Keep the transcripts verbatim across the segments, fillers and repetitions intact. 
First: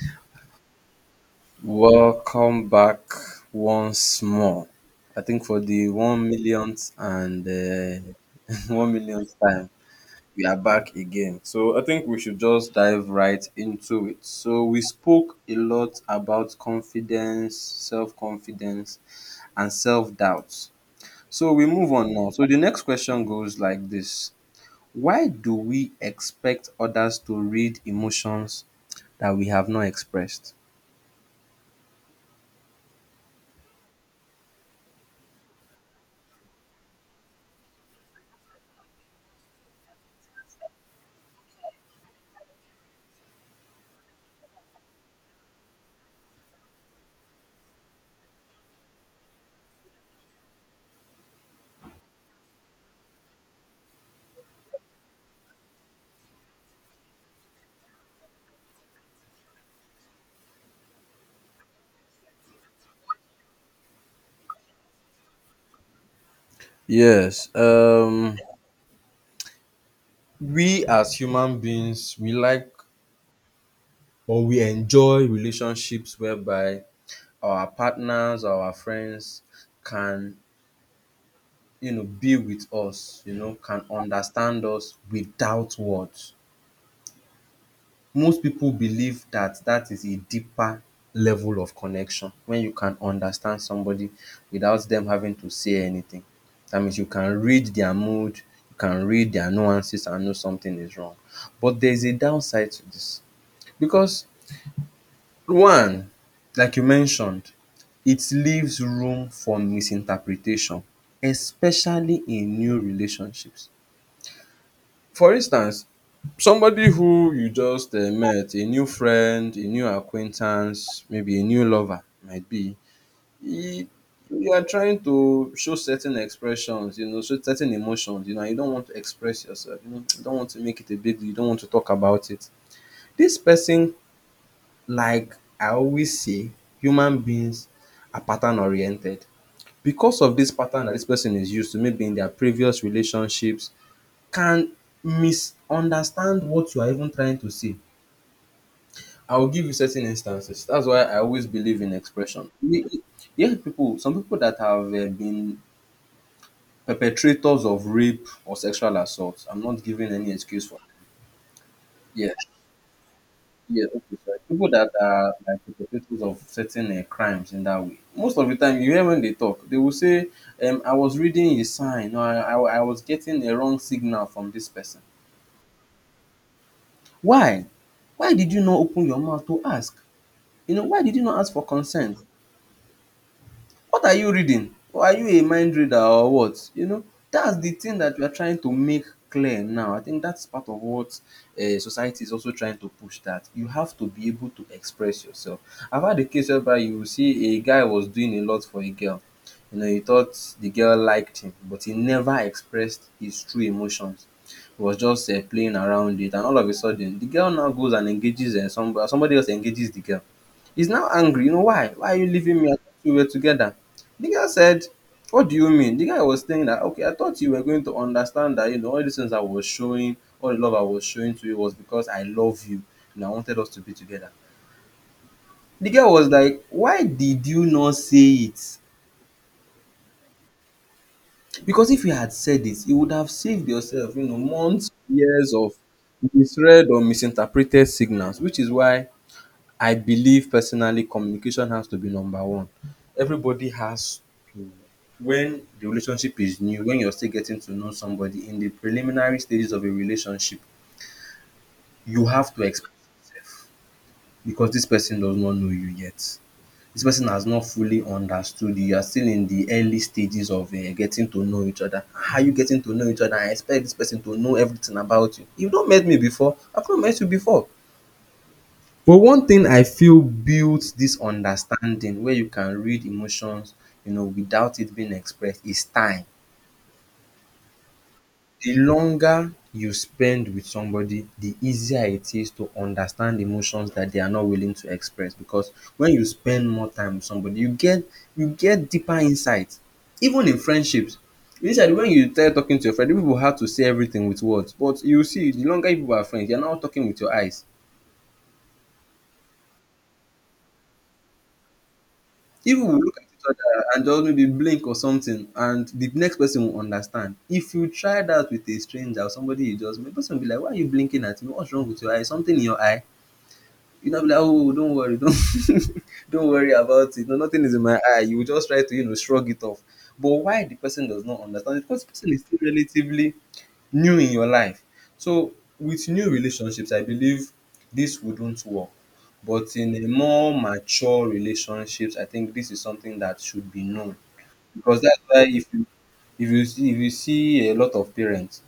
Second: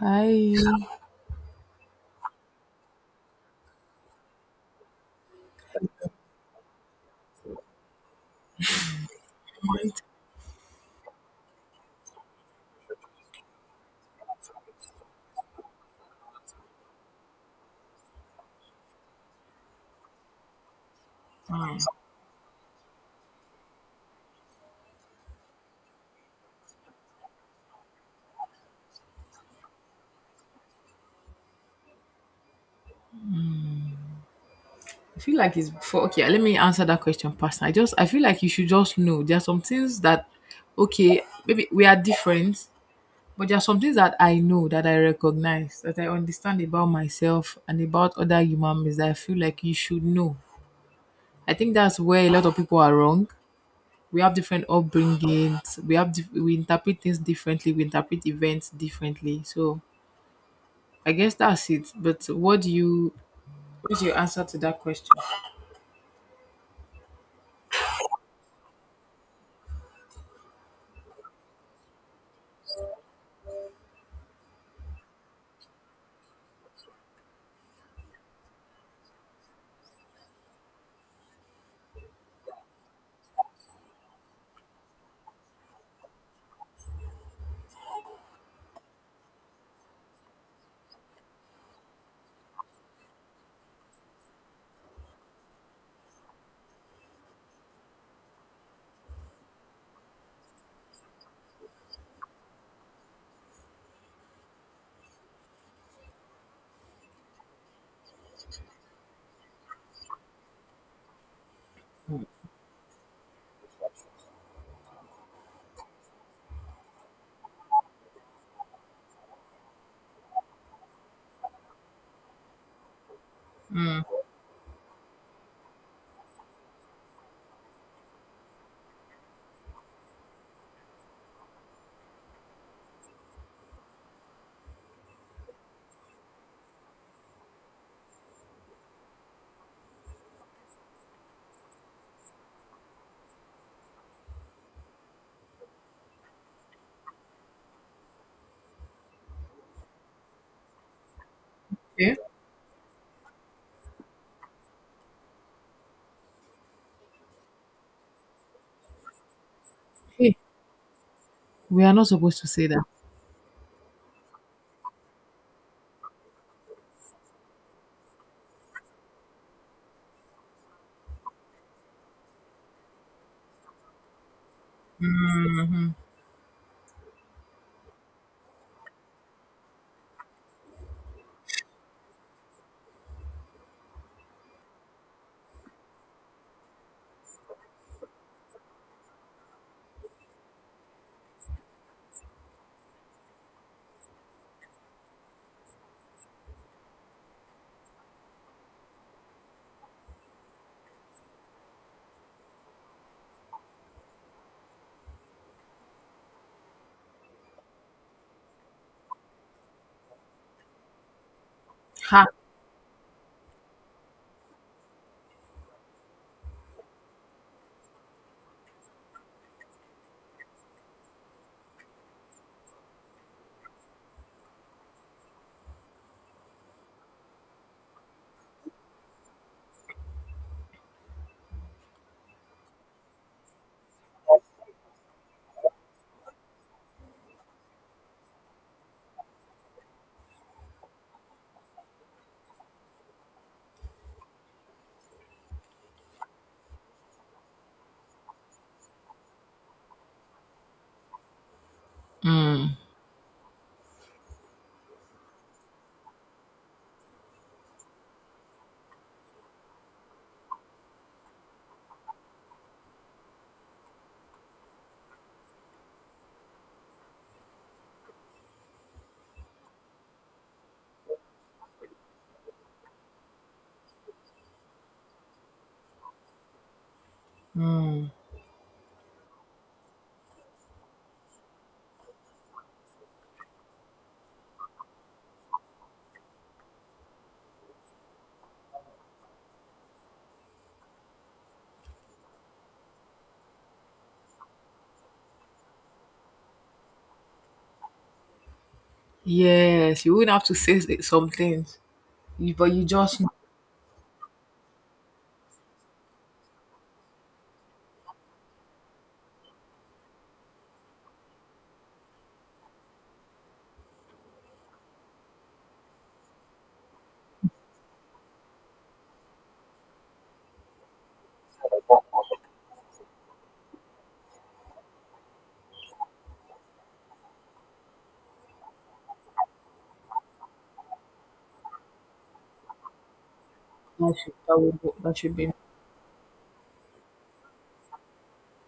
I Welcome back once more. I think for the one millionth and uh, one millionth time, we are back again. So I think we should just dive right into it. So we spoke a lot about confidence, self confidence, and self doubt. So we move on now. So the next question goes like this: Why do we expect others to read emotions that we have not expressed? feel like it's for okay. Let me answer that question personally. I just I feel like you should just know there are some things that okay, maybe we are different, but there are some things that I know, that I recognize, that I understand about myself and about other human beings. That I feel like you should know. I think that's where a lot of people are wrong. We have different upbringings. We have dif- we interpret things differently. We interpret events differently. So I guess that's it. But what do you what's your answer to that question? Yes. Um we as human beings, we like or we enjoy relationships whereby our partners, our friends can, you know, be with us, you know, can understand us without words. Most people believe that that is a deeper level of connection. When you can understand somebody without them having to say anything, that means you can read their mood, you can read their nuances and know something is wrong. But there's a downside to this, because one, like you mentioned, it leaves room for misinterpretation, especially in new relationships. For instance, somebody who you just eh, met, a new friend, a new acquaintance, maybe a new lover, might be, e- you are trying to show certain expressions, you know, show certain emotions, you know, and you don't want to express yourself, you know, you don't want to make it a big deal, you don't want to talk about it. This person, like I always say, human beings are pattern oriented. Because of this pattern that this person is used to, maybe in their previous relationships, can misunderstand what you are even trying to say. I will give you certain instances. That's why I always believe in Yeah. expression. We- Yeah, people, some people that have uh, been perpetrators of rape or sexual assault, I'm not giving any excuse for. We are not Yeah, supposed to say that. yes, okay, so people that are like the perpetrators of certain um crimes in that way, most of the time you hear when they talk, they will say, um, I was reading a sign, or I, I, I was getting a wrong signal from this person. Why? Why did you not open your mouth to ask? You know, why did you not ask for consent? What are you reading? Or are you a mind reader or what? You know, that's the thing that we are trying to make clear now. I think that's part of what uh, society is also trying to push, that you have to be able to express yourself. I've had a case whereby you will see a guy was doing a lot for a girl. You know, he thought the girl liked him, but he never expressed his true emotions. He was just uh, playing around it, and all of a sudden, the girl now goes and engages uh, somebody. Somebody else engages the girl. He's now angry. You know why? Why are you Ha! leaving me? I thought we were together. The girl said, "What do you mean?" The guy was saying that, okay, I thought you were going to understand that, you know, all the things I was showing, all the love I was showing to you was because I love you and I wanted us to be together. The girl was like, "Why did you not say it? Because if you had said it, you would have saved yourself, you know, months, years of misread or misinterpreted signals," which is why I believe personally communication has to be number one. Everybody has to, when the relationship is new, when you're still getting to know somebody in the preliminary stages of a relationship, you have to express yourself, because this person does not know you yet. This person has not fully understood you. You are still in the early stages of uh, getting to know each other. How are you getting to know each other? I expect this person to know everything about you. You've not met me before. I've not met you before. But one thing I feel builds this understanding, where you can read emotions, you know, without it being expressed, is time. The longer you spend with somebody, the easier it is to understand emotions that they are not willing to express, because when you spend more time with somebody, you get you get deeper insights. Even in friendships, initially when you start talking to your friend, people have to say everything with words, but you see, the longer you people are friends, you are now talking with your eyes. Yes, you wouldn't have to say s- some things. You, but you Even we look just at know each other and just maybe blink or something, and the next person will understand. If you try that with a stranger or somebody you just met, the person will be like, "Why are you blinking at me? What's wrong with your eye? Something in your eye." You know, be like, "Oh, don't worry, don't don't worry about it. No, nothing is in my eye." You will just try to, you know, shrug it off. But why the person does not understand it? Because the person is still relatively new in your life. So with new relationships I believe this wouldn't work, but in a more mature relationships I think this is something that should be that known, should, that, would, go- because that that's should why be. if you if you see if you see a lot of parents,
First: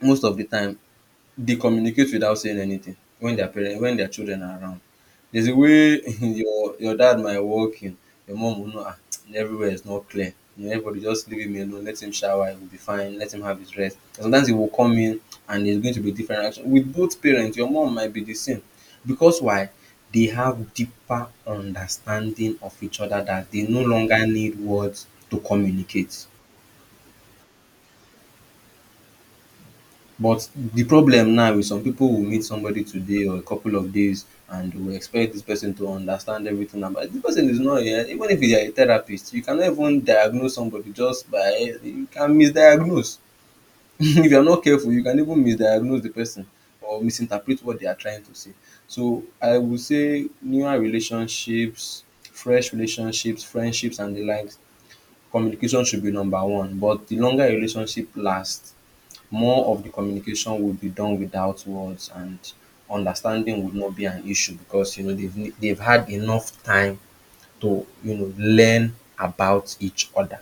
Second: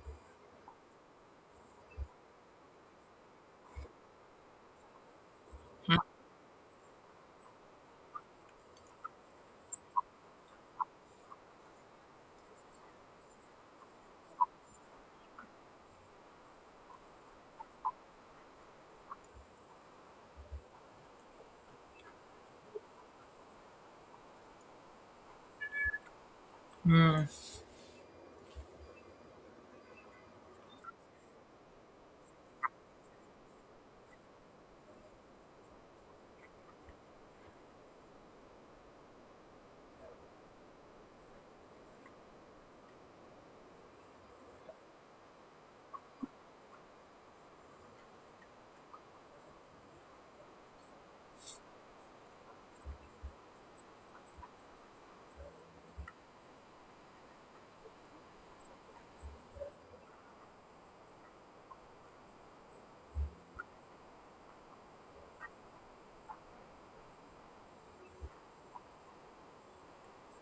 most of the time they communicate without saying anything. When their parent when their children are around, there's a way your your dad might walk in, your mom will know, "Ah, everywhere is not clear. You know, everybody just leave him alone, let him shower, he will be fine, let him have his rest." And sometimes he will come in and there's going to be different reaction. With both parents, your mom might be the same. Because why? They have deeper understanding of each other that they no longer need words to communicate. Hmm. But the problem now is some people will meet somebody today or a couple of days and will expect this person to understand everything about the person. Is not here. Even if you are a therapist, you cannot even diagnose somebody just by, you can misdiagnose if you are not careful, you can even misdiagnose the person or misinterpret what they are trying to say. So I would say newer relationships, fresh relationships, friendships and the likes, communication should be number one, but the longer a relationship lasts, more of the communication would be done without words, and understanding would not be an issue because, you know, they've they've had enough time to, you know, learn about each other.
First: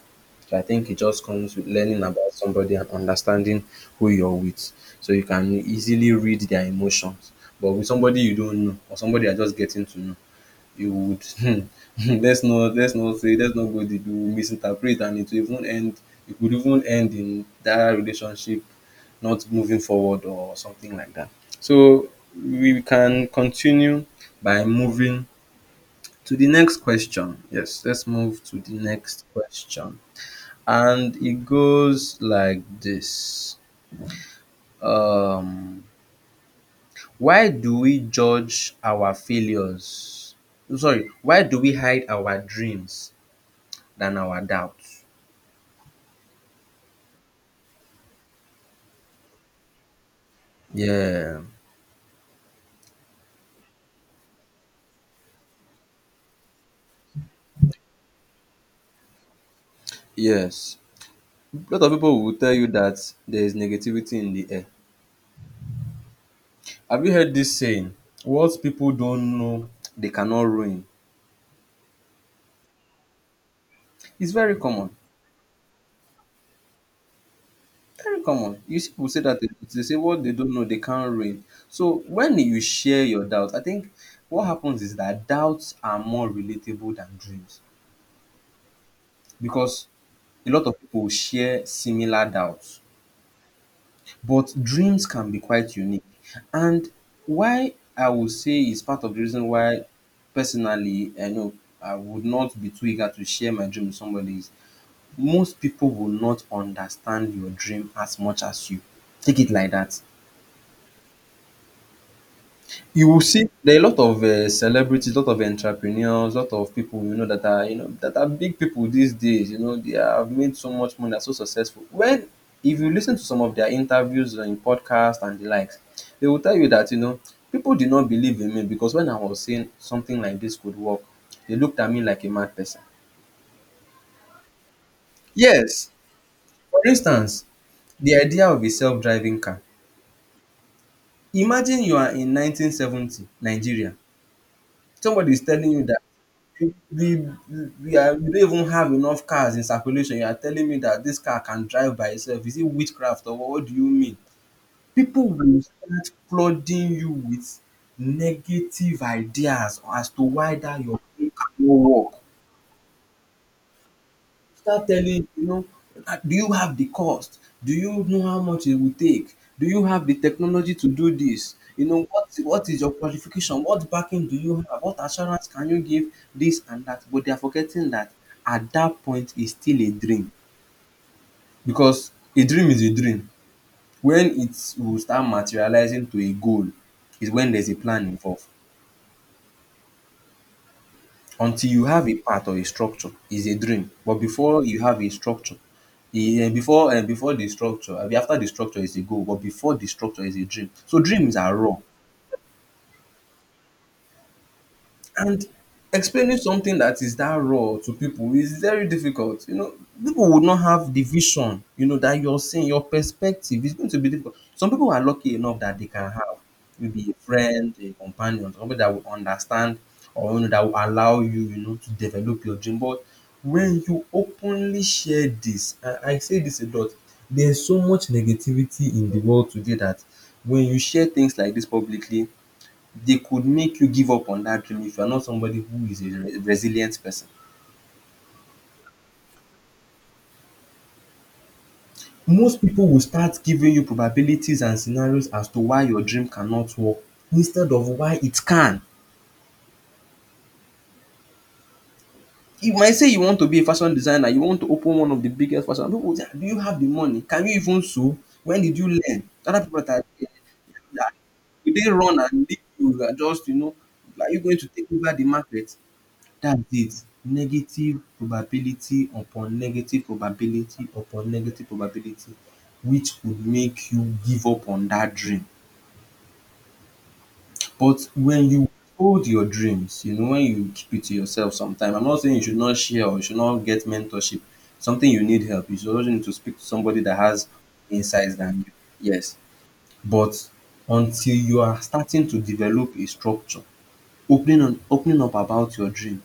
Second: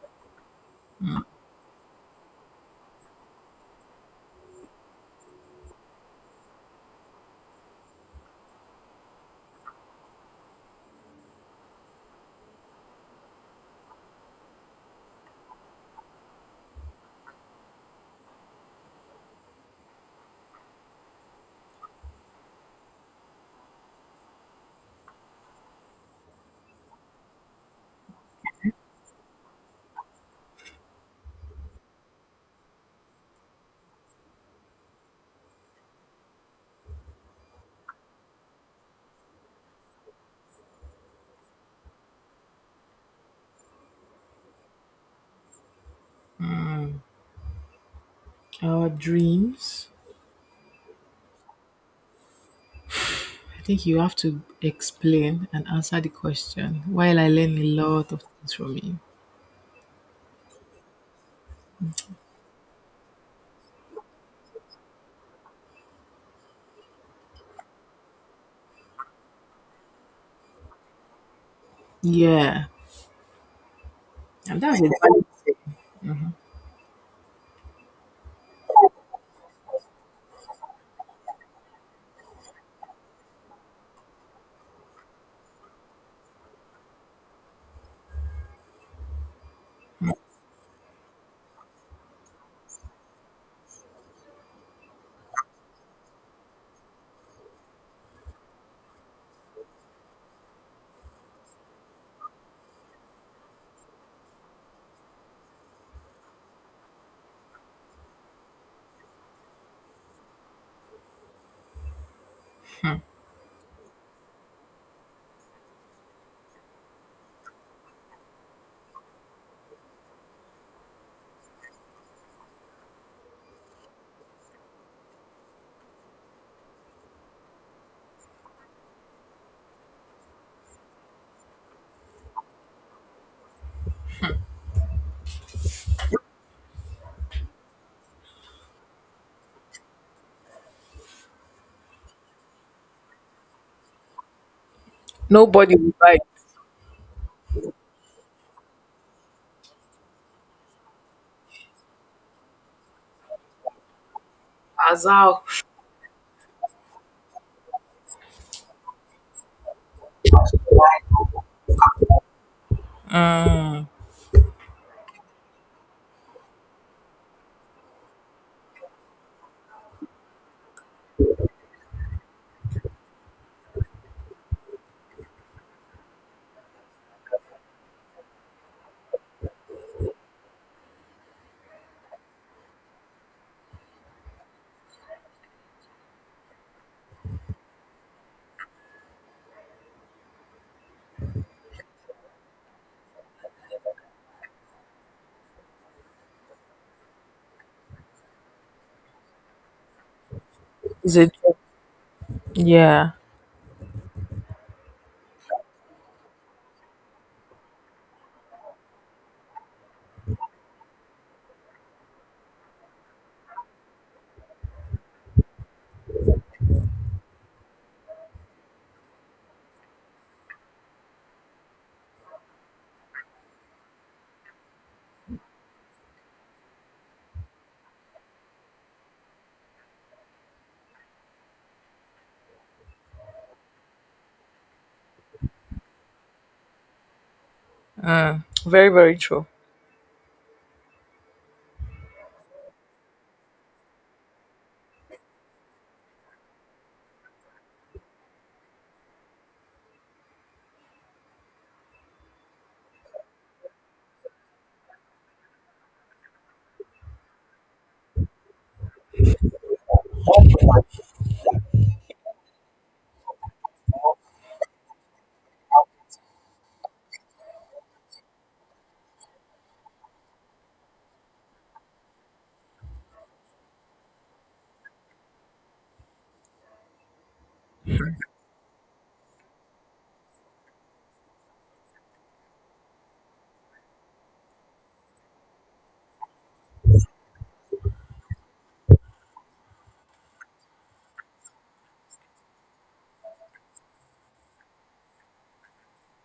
So I think it just comes with learning about somebody and understanding who you're with, so you can easily read their emotions. But with somebody you don't know, or somebody you're just getting to know, you would let's not let's not say let's not go deep. You will misinterpret and it will even end it could even end in that relationship not moving forward or something like that. So we can continue by moving to the next question. Yes, let's move to the next question. And it goes like this: um why do we judge our failures sorry why do we hide our dreams than our doubts. Our dreams. Yeah, I think you have to explain and answer the question while I learn a lot of things from you. yes. A lot of people will tell you that there is negativity in the air. Have you heard this saying? What people don't know, they cannot ruin. Yeah. It's very And that's common. a valid thing. Very common. You see people say that they, they say what they don't know, they can't ruin. So when you share your doubts, I think what happens is that doubts are more relatable than dreams, because a lot of people share similar doubts. But dreams can be quite unique. And why I would say it's part of the reason why personally I know I would not be too eager to share my dream with somebody is most people will not understand your dream as much as you. Take it like that. You will see there are a lot of uh, celebrities, lot of entrepreneurs, lot of people you know that are, you know that are big people these days. You know they have made so much money, are so successful. When if you listen to some of their interviews in podcasts and the likes, they will tell you that, you know, people did not believe in me because when I was saying something like this could work, they looked at me like a mad person. Yes, for instance, the idea of a self-driving car. Imagine you are in nineteen seventy Nigeria. Somebody is telling Nobody you will that buy it. We we are we don't even have enough cars in circulation. You are telling me that this car can drive by itself? Is it witchcraft or what do you mean? As People how? will start flooding you with negative ideas as to why that your thing cannot work. Mm, Start telling, you know, "Ah, do you have the cost? Do you know how much it will take? Do you have the technology to do this? You know, what what is your qualification? What backing do you have? What assurance can you give? This and that." But they are forgetting that at that point it's still a dream because a dream is a dream. When it will start materializing to a goal is when there's a plan involved. Until you have a path or a structure is a dream, but before you have a structure, e um before um before the structure abi after the structure is a goal, but before the structure is a dream. So is it? dreams are raw. Yeah. And explaining something that is that raw to people is very difficult. You know, people would not have the vision, you know, that you're seeing, your perspective is going to be difficult. Some people are lucky enough that they can have maybe a friend, a companion, somebody that will understand or you know, that will allow you, you know, to develop your dream. But when you openly share this, and I say this a lot, there's so much negativity in the world today that when you share things like this publicly, they could make you give up on that dream if you are not somebody who is a re- resilient person. Mm, very, very true. Most people will start giving you probabilities and scenarios as to why your dream cannot work instead of why it can. You might say you want to be a fashion designer, you want to open one of the biggest fashion. People will say, "Ah, do you have the money? Can you even sew? When did you learn? Other people that are that will they run and leave you, you are just, you know, are you going to take over the market? That's it. Negative probability upon negative probability upon negative probability, which could make you give up on that dream. But when you hold your dreams, you know, when you keep it to yourself sometime, I'm not saying you should not share or you should not get mentorship. Something you need help. You should also need to speak to somebody that has insights than you. Yes. But until you are starting to develop a structure, opening on opening up about your dream.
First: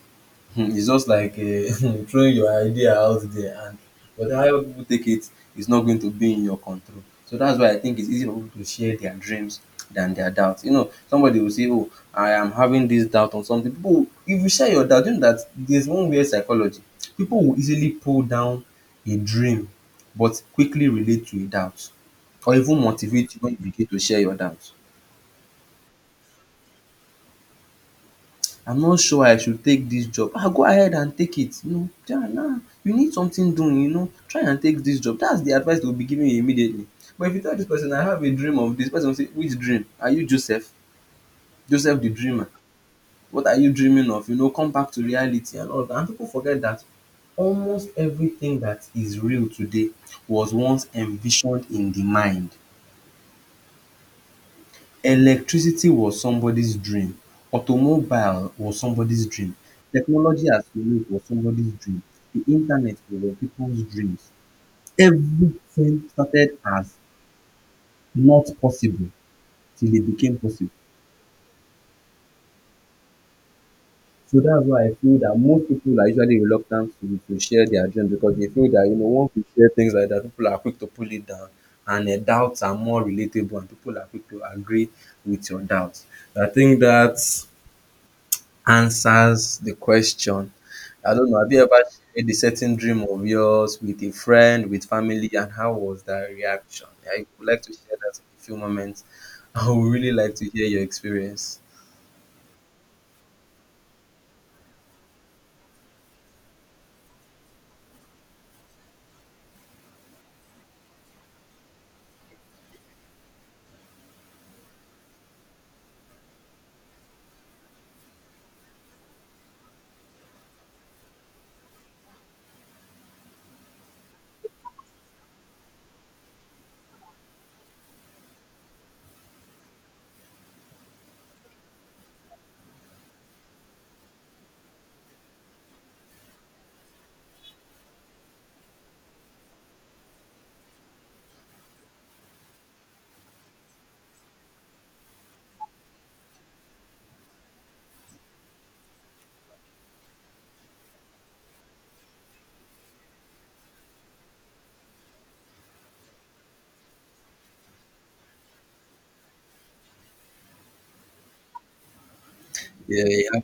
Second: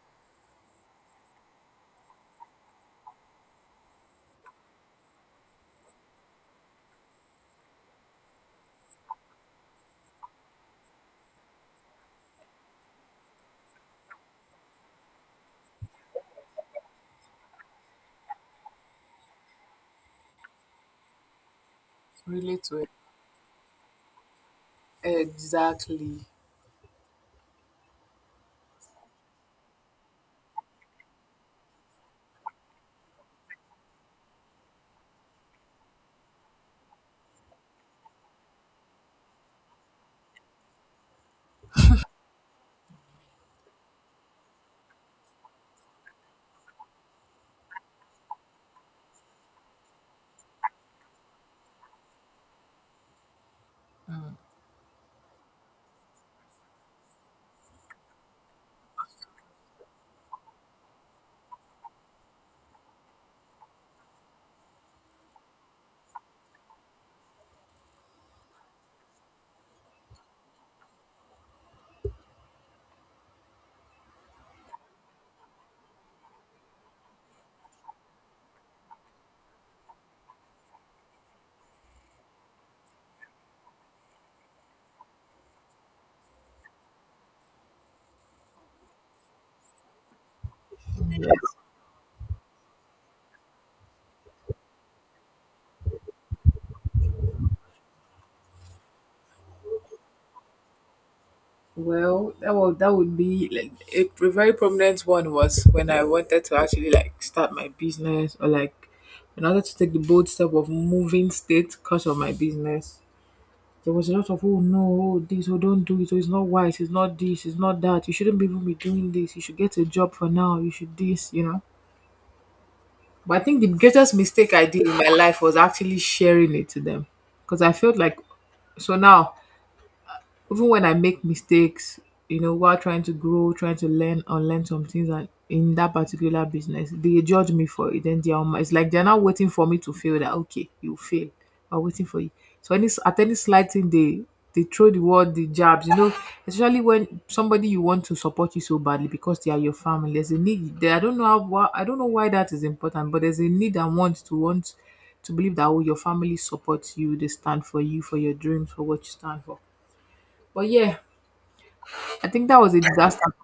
Hmm, it's just like uh, throwing your idea out there, and but how people take it is not going to be in your control, so that's why I think it's easy for people to share their dreams than their doubts. You know, somebody will say, oh, I am having this doubt on something, people, if you share your doubt, you know that there's one weird psychology, people will easily pull down a dream but quickly relate to a doubt, or Relate to even it. motivate you when you begin to share your doubts. Exactly. I'm not sure I should take dis job. Ah, go ahead and take it. You know, yeah, nah, you need something doing, you know. Try and take dis job. Dat's the advice they will be giving you immediately. But if you tell dis person I have a dream of dis, the person go say, which dream? Are you Joseph? Joseph the dreamer? What are you dreaming of? You know, come back to reality and all dat. And people forget dat almost everything dat is real today was once envisioned in the mind. Electricity was somebody's dream. Automobile was somebody's dream. Technology as we know it was somebody's dream. The internet was people's dreams. Everything started as not possible till it became possible. So that's why I feel that most people are usually reluctant to, to share their dreams, because they feel that, you know, once you share things like that, people are quick to pull it down, and uh, doubts are more relatable and people are quick to agree with your doubts. I think that's answers the question. I don't know, have Yes. you ever shared a certain dream of yours with a friend, with family, and how was that reaction? I would like to share that in a few moments. I would really like to hear your experience. Well, that was that would be like a, pr- very prominent one was when I wanted to actually like start my business, or like in order to take the bold step of moving state because of my business. There was a lot of oh no, oh this, oh don't do it, oh it's not wise, it's not this, it's not that. You shouldn't be even be doing this. You should get a job for now. You should this, you know. But I think the greatest mistake I did in my life was actually sharing it to them, because I felt like so now, even when I make mistakes, you know, while trying to grow, trying to learn, unlearn some things and in that particular business, they judge me for it. Then they are, it's like they're not waiting for me to fail that okay, you fail. I'm waiting for you. So any at any slight thing they they throw the word, the jabs, you know, especially when somebody you want to support you so badly because they are your family. There's a need there. I don't know how why- I don't know why that is important, but there's a need and want to want to believe that oh, your family supports you, they stand for you, for your dreams, for what you stand for. But yeah, I think that was a Yeah, disaster. yeah,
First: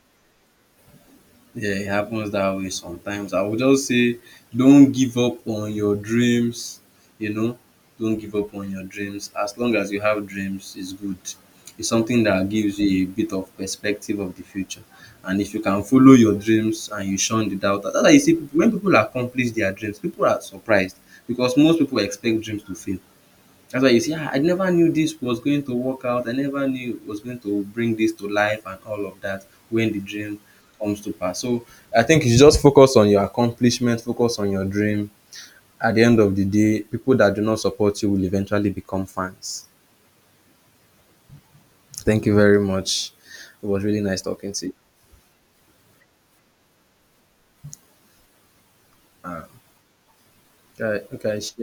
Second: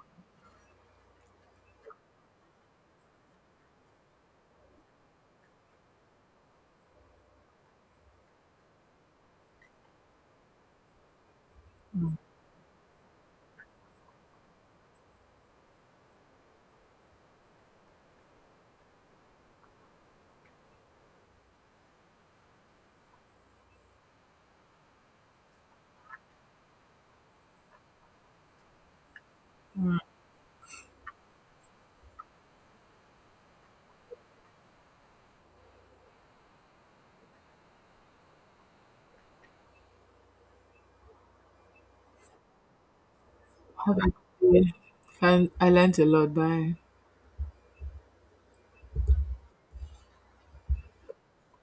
yeah, it happens that way sometimes. I would just say, don't give up on your dreams. You know, don't give up on your dreams. As long as you have dreams, it's good. It's something that gives you a bit of perspective of the future. And if you can follow your dreams and you shun the doubt, that's why you see people, when people accomplish their dreams, people are surprised because most people expect dreams to fail. That's why you see, ah, I never knew this was going to work out. I never knew it was going to bring this to life and all of that when the dream comes to pass. So I think you just focus on your accomplishment, focus on your dream. At the end of the day, people that do not support you will eventually become fans. Thank you very much. It was How really did I nice talking do to it? you. And I learned a lot. Bye. Uh, okay, okay, share